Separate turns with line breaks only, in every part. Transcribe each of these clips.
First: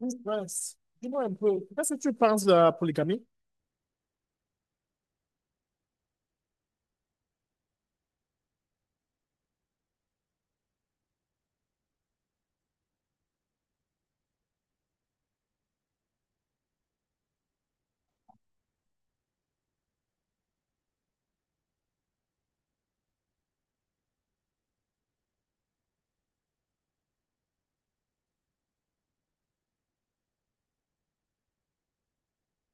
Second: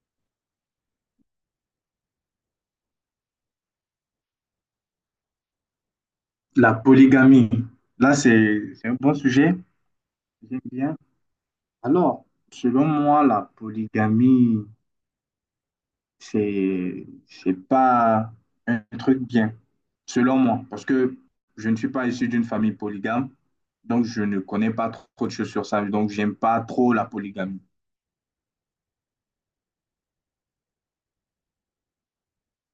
Oui, Prince, dis-moi un peu, qu'est-ce que tu penses de la polygamie?
La polygamie, là, c'est un bon sujet. J'aime bien. Alors, selon moi, la polygamie, c'est pas un truc bien, selon moi, parce que je ne suis pas issu d'une famille polygame, donc je ne connais pas trop de choses sur ça, donc j'aime pas trop la polygamie.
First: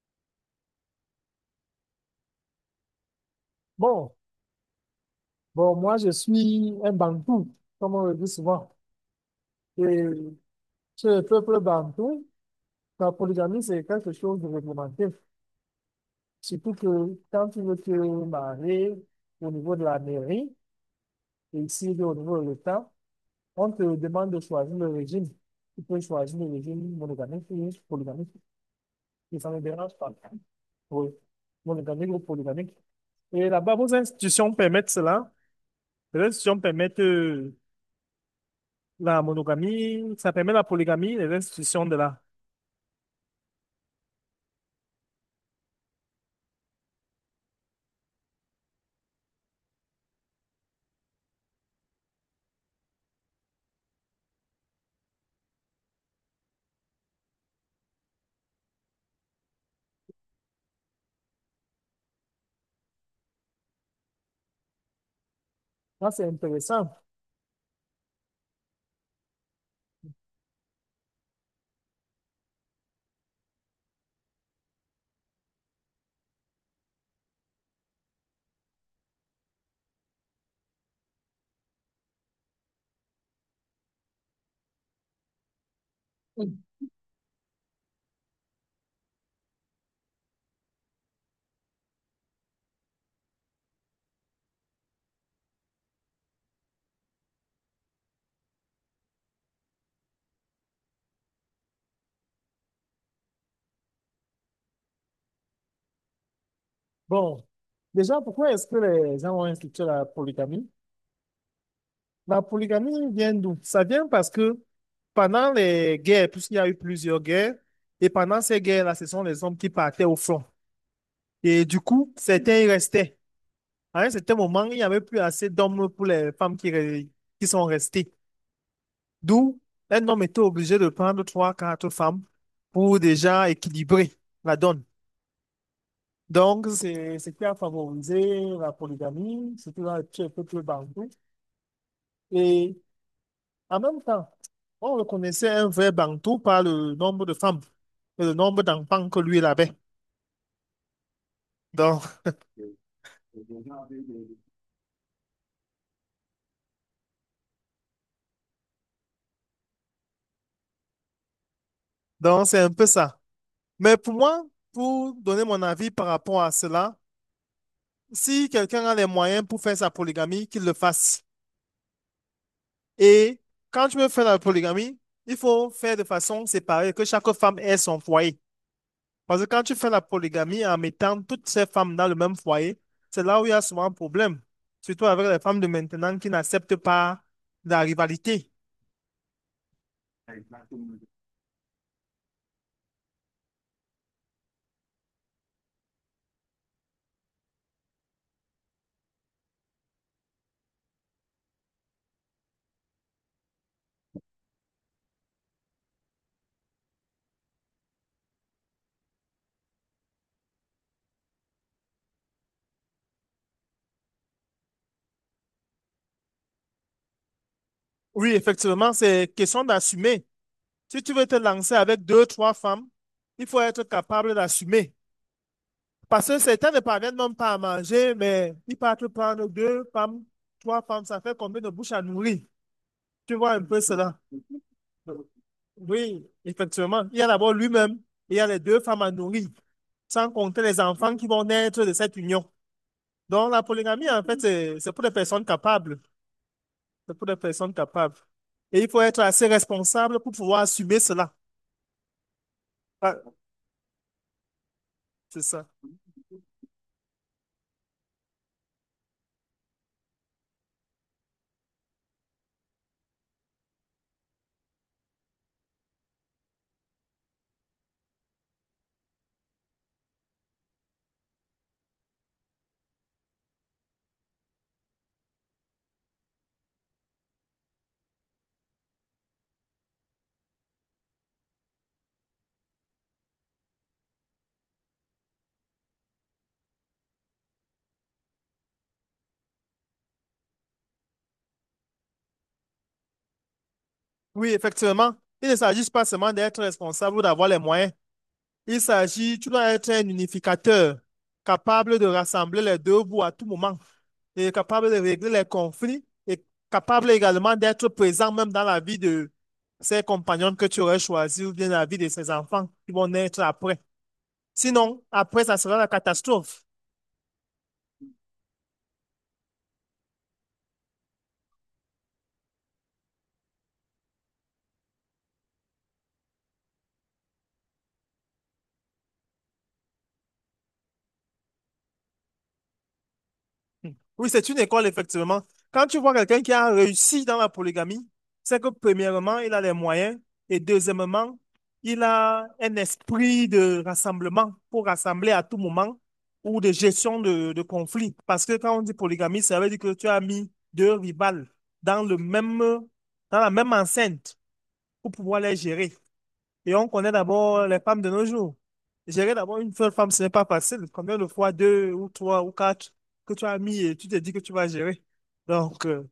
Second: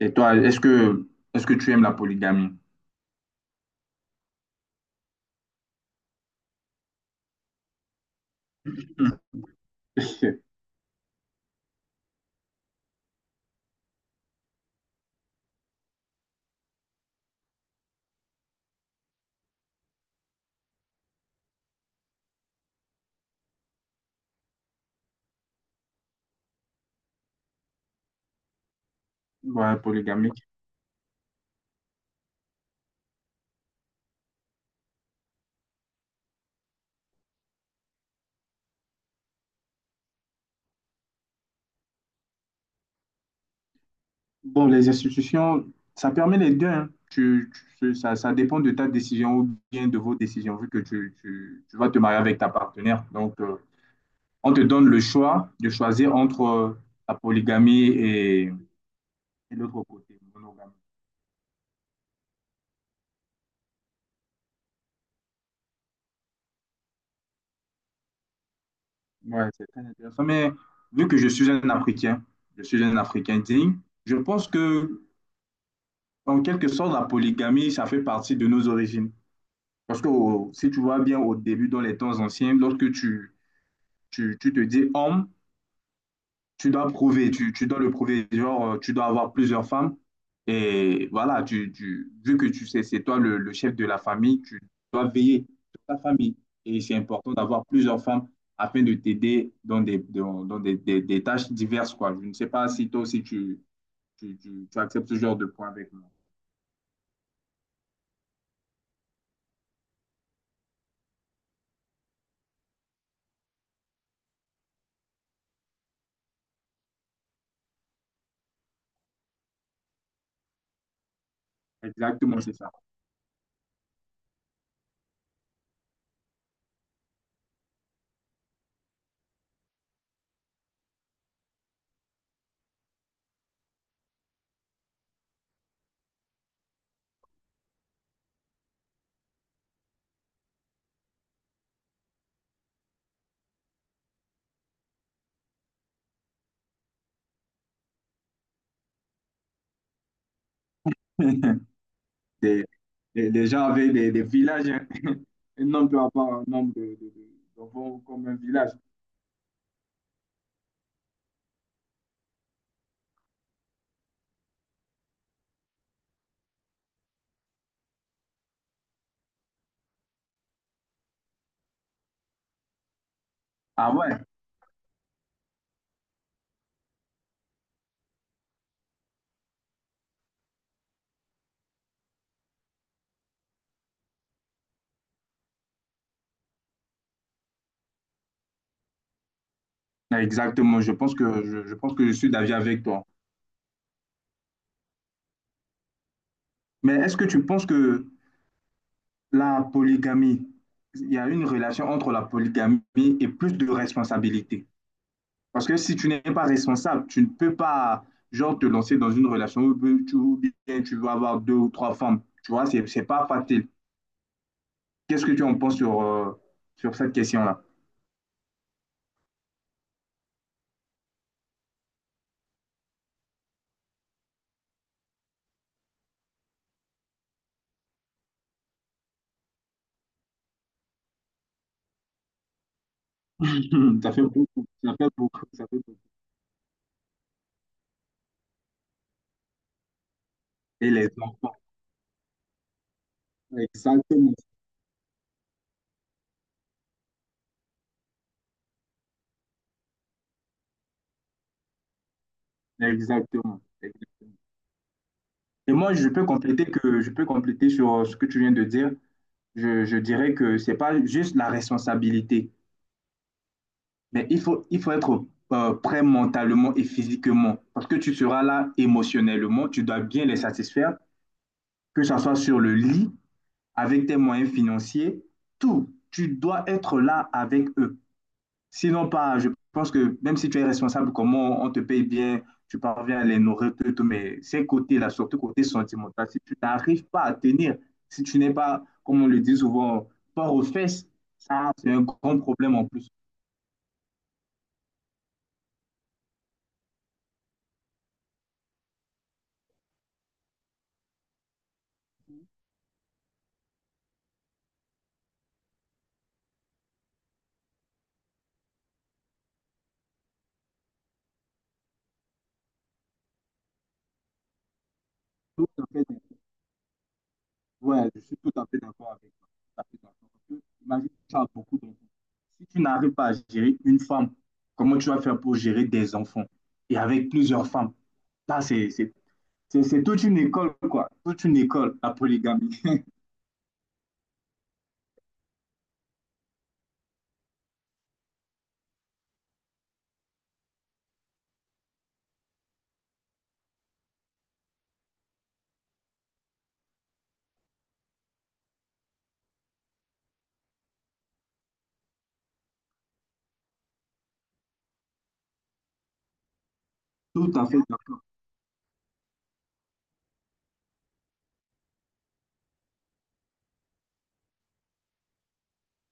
Et toi, est-ce que tu aimes la polygamie?
Bon, bon, moi je suis un Bantou, comme on le dit souvent. Et chez le peuple Bantou, la polygamie c'est quelque chose de réglementé. Surtout que quand tu veux te marier au niveau de la mairie, et ici au niveau de l'État, on te demande de choisir le régime. Tu peux choisir le régime monogamique ou polygamique, et ça ne me
Ouais,
dérange pas.
polygamie.
Oui, monogamique ou polygamique. Et là-bas, vos institutions permettent cela? Les institutions permettent la monogamie, ça permet la polygamie, les institutions de la...
Bon, les institutions, ça permet les deux, hein. Ça, ça dépend de ta décision ou bien de vos décisions, vu que tu vas te marier avec ta partenaire. Donc, on te donne le choix de choisir entre la polygamie et l'autre côté, monogamie.
Ça, c'est intéressant.
Ouais, c'est très intéressant. Mais vu que je suis un Africain, je suis un Africain digne, je pense que, en quelque sorte, la polygamie, ça fait partie de nos origines. Parce que si tu vois bien au début, dans les temps anciens, lorsque tu te dis homme,
Mm.
tu dois prouver, tu dois le prouver, genre, tu dois avoir plusieurs femmes. Et voilà, vu que tu sais, c'est toi le chef de la famille, tu dois veiller sur ta famille. Et c'est important d'avoir plusieurs femmes afin de t'aider dans des, dans, dans des tâches diverses, quoi. Je ne sais pas si toi aussi tu acceptes ce genre de point avec moi.
Bon, déjà, pourquoi est-ce que les gens ont institué la polygamie? La polygamie vient d'où? Ça vient parce que pendant les guerres, puisqu'il y a eu plusieurs guerres, et pendant ces guerres-là, ce sont les hommes qui partaient au front. Et du coup,
Exactement, c'est
certains y
ça.
restaient. À un certain moment, il n'y avait plus assez d'hommes pour les femmes qui, qui sont restées. D'où, un homme était obligé de prendre trois, quatre femmes pour déjà équilibrer la donne. Donc, c'est ce qui a favorisé la polygamie, surtout dans les peuples bantou. Et en même temps, on reconnaissait un vrai Bantou par le nombre de femmes et le nombre d'enfants que lui il avait. Donc,
Des, des gens avec des villages, hein. Un homme peut avoir un nombre de d'enfants comme un village.
donc, c'est un peu ça. Mais pour moi, pour donner mon avis par rapport à cela, si quelqu'un a les moyens pour faire sa polygamie, qu'il le fasse. Et quand
Ah
tu veux
ouais,
faire la polygamie, il faut faire de façon séparée, que chaque femme ait son foyer. Parce que quand tu fais la polygamie en mettant toutes ces femmes dans le même foyer, c'est là où il y a souvent un problème. Surtout avec les femmes de maintenant qui n'acceptent pas la rivalité.
exactement, je pense que je pense que je suis d'avis avec toi. Mais est-ce que tu penses que la polygamie, il y a une relation entre la polygamie et plus de responsabilité? Parce que si tu n'es pas responsable, tu ne peux pas genre te lancer dans une relation où ou bien tu vas avoir deux ou trois femmes. Tu vois, c'est pas facile. Qu'est-ce que tu en penses sur sur cette question-là?
Oui, effectivement, c'est question d'assumer. Si tu veux te lancer avec deux, trois femmes, il faut être capable d'assumer. Parce que certains ne parviennent même pas à manger, mais ils partent prendre deux femmes, trois femmes, ça fait combien de bouches à nourrir? Tu vois un peu
Ça
cela.
fait beaucoup, ça fait beaucoup, ça fait beaucoup.
Oui, effectivement. Il y a d'abord lui-même, il y a les deux femmes à nourrir, sans compter les
Et les
enfants qui vont
enfants.
naître de cette union. Donc la polygamie, en
Exactement,
fait, c'est pour les personnes capables. C'est pour les personnes capables. Et il faut être assez responsable pour pouvoir assumer cela. Ah,
exactement.
c'est ça.
Et moi, je peux compléter sur ce que tu viens de dire. Je dirais que c'est pas juste la responsabilité, mais il faut être prêt mentalement et physiquement parce que tu seras là émotionnellement. Tu dois bien les satisfaire, que ça soit sur le lit, avec tes moyens financiers, tout. Tu dois être là avec eux. Sinon, pas, je pense que même si tu es responsable, comment on te paye bien, tu parviens à les nourrir, tout, tout, mais ces côtés-là, surtout côté sentimental, si tu n'arrives pas à tenir, si tu n'es pas, comme on le dit souvent, fort aux fesses, ça, c'est un grand problème en plus.
Oui, effectivement. Il ne s'agit pas seulement d'être responsable ou d'avoir les moyens. Il s'agit, tu dois être un unificateur, capable de rassembler les deux bouts à tout moment, et capable de régler les conflits, et capable également d'être présent même dans la vie de ses compagnons que tu aurais choisis ou bien la vie de ses enfants qui vont naître après. Sinon, après, ça
Tout
sera
à
la
fait
catastrophe.
ouais, je suis tout à fait d'accord avec toi. Tout à fait d'accord. Parce que, imagine, tu as beaucoup d'enfants. Si tu n'arrives pas à gérer une femme, comment tu vas faire pour gérer des enfants et avec plusieurs femmes? Ça, c'est c'est toute une école, quoi. Toute une école, la polygamie.
Oui, c'est une école, effectivement. Quand tu vois quelqu'un qui a réussi dans la polygamie, c'est que premièrement, il a les moyens et deuxièmement, il a un esprit de rassemblement pour rassembler à tout moment ou de gestion de conflits. Parce que quand on dit polygamie, ça veut dire que tu as mis deux rivales dans le même, dans la même enceinte pour pouvoir les gérer. Et on connaît
Tout
d'abord
à fait
les femmes de
d'accord.
nos jours. Gérer d'abord une seule femme, ce n'est pas facile. Combien de fois, deux ou trois ou quatre que tu as mis et tu te dis que tu vas gérer. Donc,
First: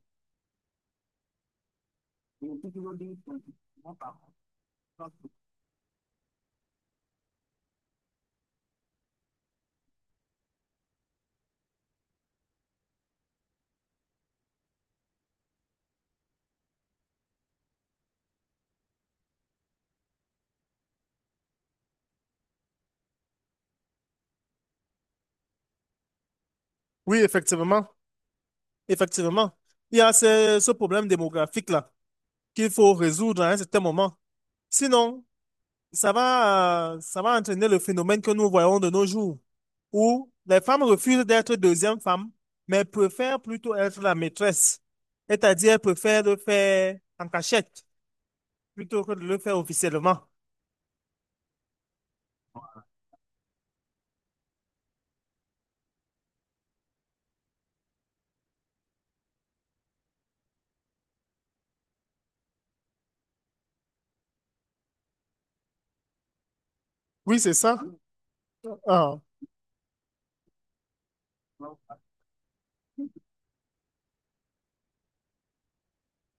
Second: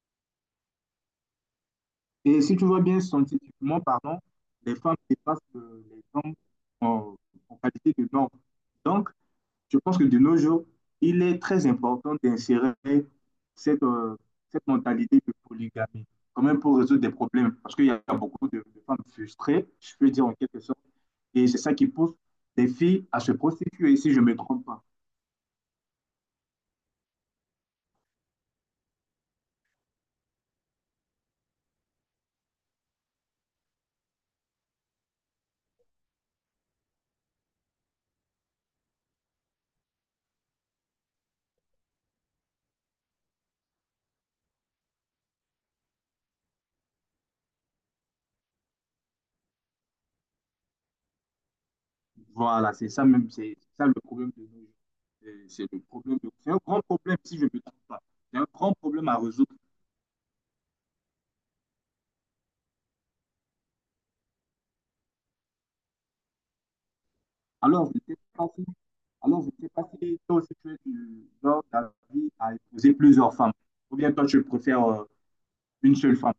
Et si tu vois bien scientifiquement pardon les femmes dépassent les hommes en, en qualité de normes. Donc, je pense que de nos jours, il est très important d'insérer cette, cette mentalité de polygamie, quand même pour résoudre des problèmes, parce qu'il y a beaucoup de femmes frustrées, je peux dire en quelque sorte, et c'est ça qui pousse les filles à se prostituer, si je ne me trompe pas.
oui, effectivement, effectivement. Il y a ce problème démographique-là qu'il faut résoudre à un certain moment. Sinon, ça va entraîner le phénomène que nous voyons de nos jours, où les femmes refusent d'être deuxième femme, mais préfèrent plutôt être la maîtresse. C'est-à-dire, préfèrent le faire en cachette, plutôt que de le faire officiellement.
Voilà, c'est ça même, c'est ça le problème de nos jours. C'est le c'est un grand problème si je ne me trompe pas. C'est un grand problème à résoudre.
Oui, c'est ça.
Alors, je ne sais pas si,
Ah.
alors, je ne sais pas si toi aussi tu es du genre d'avis à épouser plusieurs femmes. Ou bien toi, tu préfères une seule femme.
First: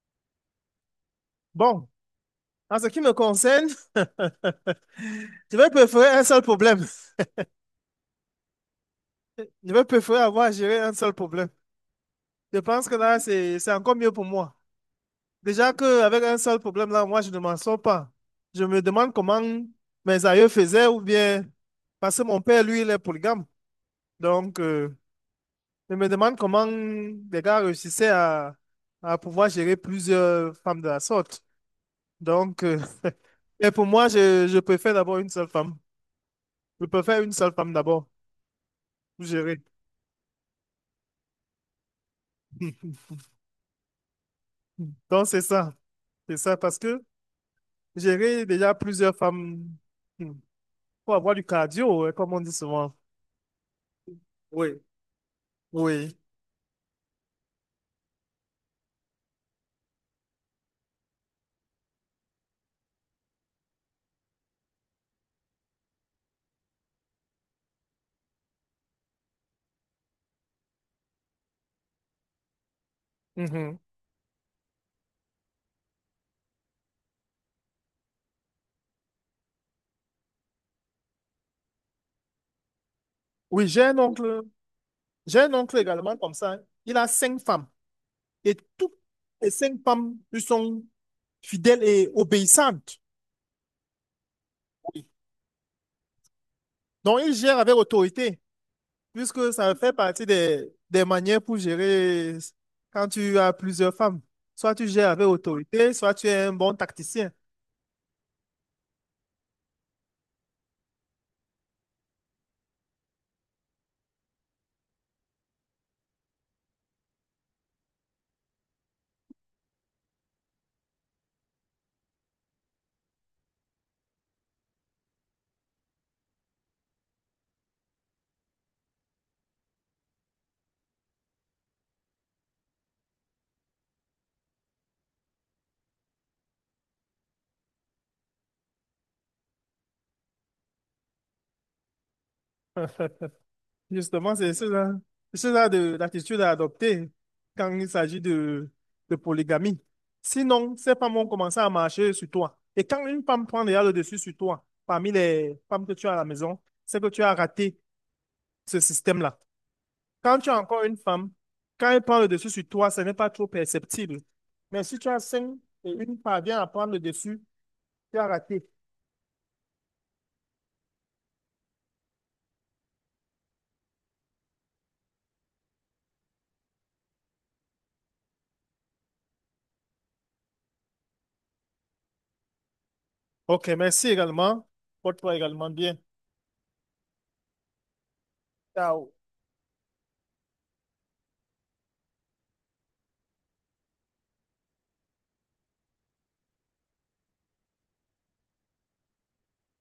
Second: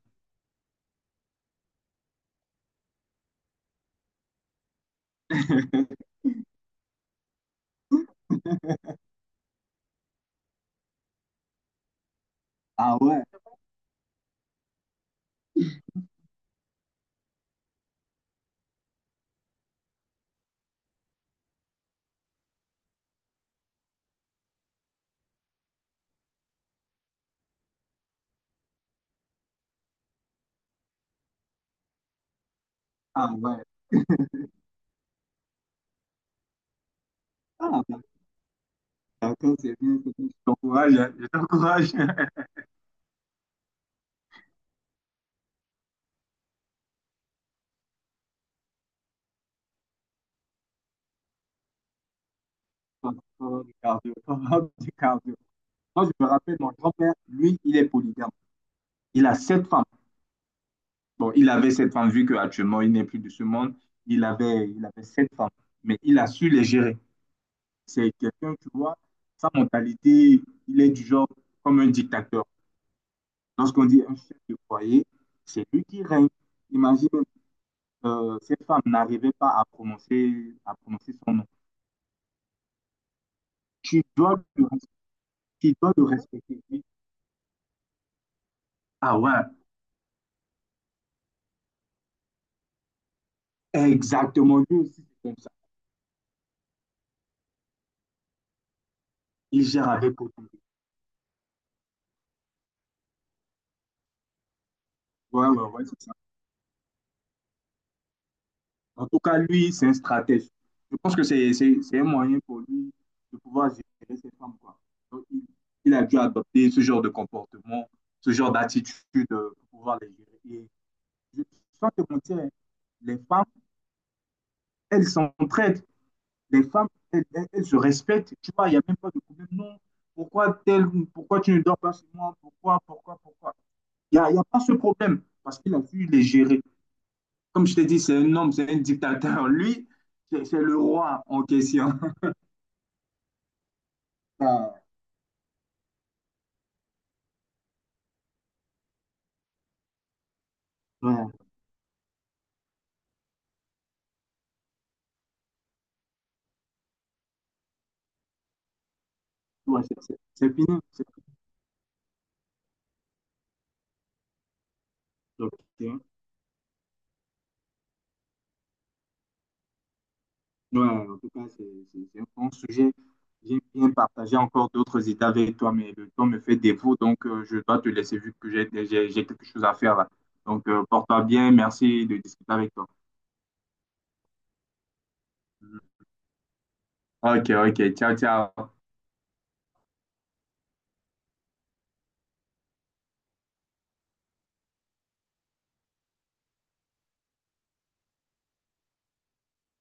Bon, en ce qui me concerne, je vais préférer un seul problème. Je vais préférer avoir à gérer un seul problème. Je pense que
Ah
là,
ouais,
c'est encore mieux pour moi. Déjà qu'avec un seul problème, là, moi, je ne m'en sors pas. Je me demande comment mes aïeux faisaient ou bien... Parce que mon père, lui, il est polygame. Donc, je me demande comment les gars réussissaient à pouvoir gérer plusieurs femmes de la sorte. Donc,
ah ouais.
et pour moi, je préfère d'abord une seule femme. Je préfère une seule femme
Ah, bah,
d'abord pour
d'accord,
gérer.
c'est bien, c'est bien. Je t'encourage, hein, je t'encourage.
Donc, c'est ça. C'est ça parce que gérer déjà plusieurs femmes, hmm, faut avoir du cardio, hein, comme on dit souvent.
Faut avoir du cardio, faut avoir
Oui.
du cardio. Moi, je
Oui.
me rappelle, mon grand-père, lui, il est polygame. Il a 7 femmes. Bon, il avait cette femme, vu qu'actuellement, il n'est plus de ce monde. Il avait cette femme, mais il a su les gérer. C'est quelqu'un, tu vois, sa mentalité, il est du genre comme un dictateur.
Mhm.
Lorsqu'on dit un chef de foyer, c'est lui qui règne. Imagine, cette femme n'arrivait pas à prononcer, à prononcer son nom.
Oui,
Tu dois le,
j'ai un
tu
oncle
dois le
également comme ça, hein.
respecter. Oui.
Il a 5 femmes et toutes
Ah ouais,
les 5 femmes lui sont fidèles et obéissantes.
exactement, lui aussi,
Oui.
c'est comme ça.
Donc, il gère avec autorité. Puisque
Il
ça
gère
fait
avec
partie
autorité.
des manières pour gérer quand tu as plusieurs femmes. Soit tu gères avec
Ouais, ouais, ouais,
autorité,
c'est ça.
soit tu es un bon tacticien.
En tout cas, lui, c'est un stratège. Je pense que c'est un moyen pour lui de pouvoir gérer ses femmes, quoi. Donc, il a dû adopter ce genre de comportement, ce genre d'attitude pour pouvoir les gérer. Et je, sans te mentir, hein, les femmes, elles s'entraident. Les femmes, elles se respectent. Tu vois, il n'y a même pas de problème. Non, pourquoi tel, pourquoi tu ne dors pas chez moi? Pourquoi, pourquoi, pourquoi? Il y a pas ce problème parce qu'il a su les gérer. Comme je t'ai dit, c'est un homme, c'est un dictateur. Lui, c'est le roi en question.
Justement, c'est
Ah,
ce l'attitude à adopter quand il s'agit de polygamie. Sinon, ces femmes vont
ouais,
commencer à marcher sur toi. Et quand une femme prend déjà le dessus sur toi, parmi les femmes que tu as à la maison, c'est que tu as raté ce système-là.
ouais,
Quand
c'est
tu as
fini,
encore une
c'est
femme,
fini.
quand elle prend le dessus sur toi, ce n'est pas trop perceptible. Mais si tu as 5 et
Ok.
une parvient à prendre le dessus, tu as raté.
Ouais, en tout cas, c'est un bon sujet. J'ai bien partagé encore d'autres idées avec toi, mais le temps me fait défaut, donc je dois te laisser vu que j'ai quelque chose à faire là. Donc, porte-toi bien, merci de discuter avec toi.
OK, merci également. Porte-toi également
Mhm.
bien.
Ok, ok, ciao, ciao.
Ciao.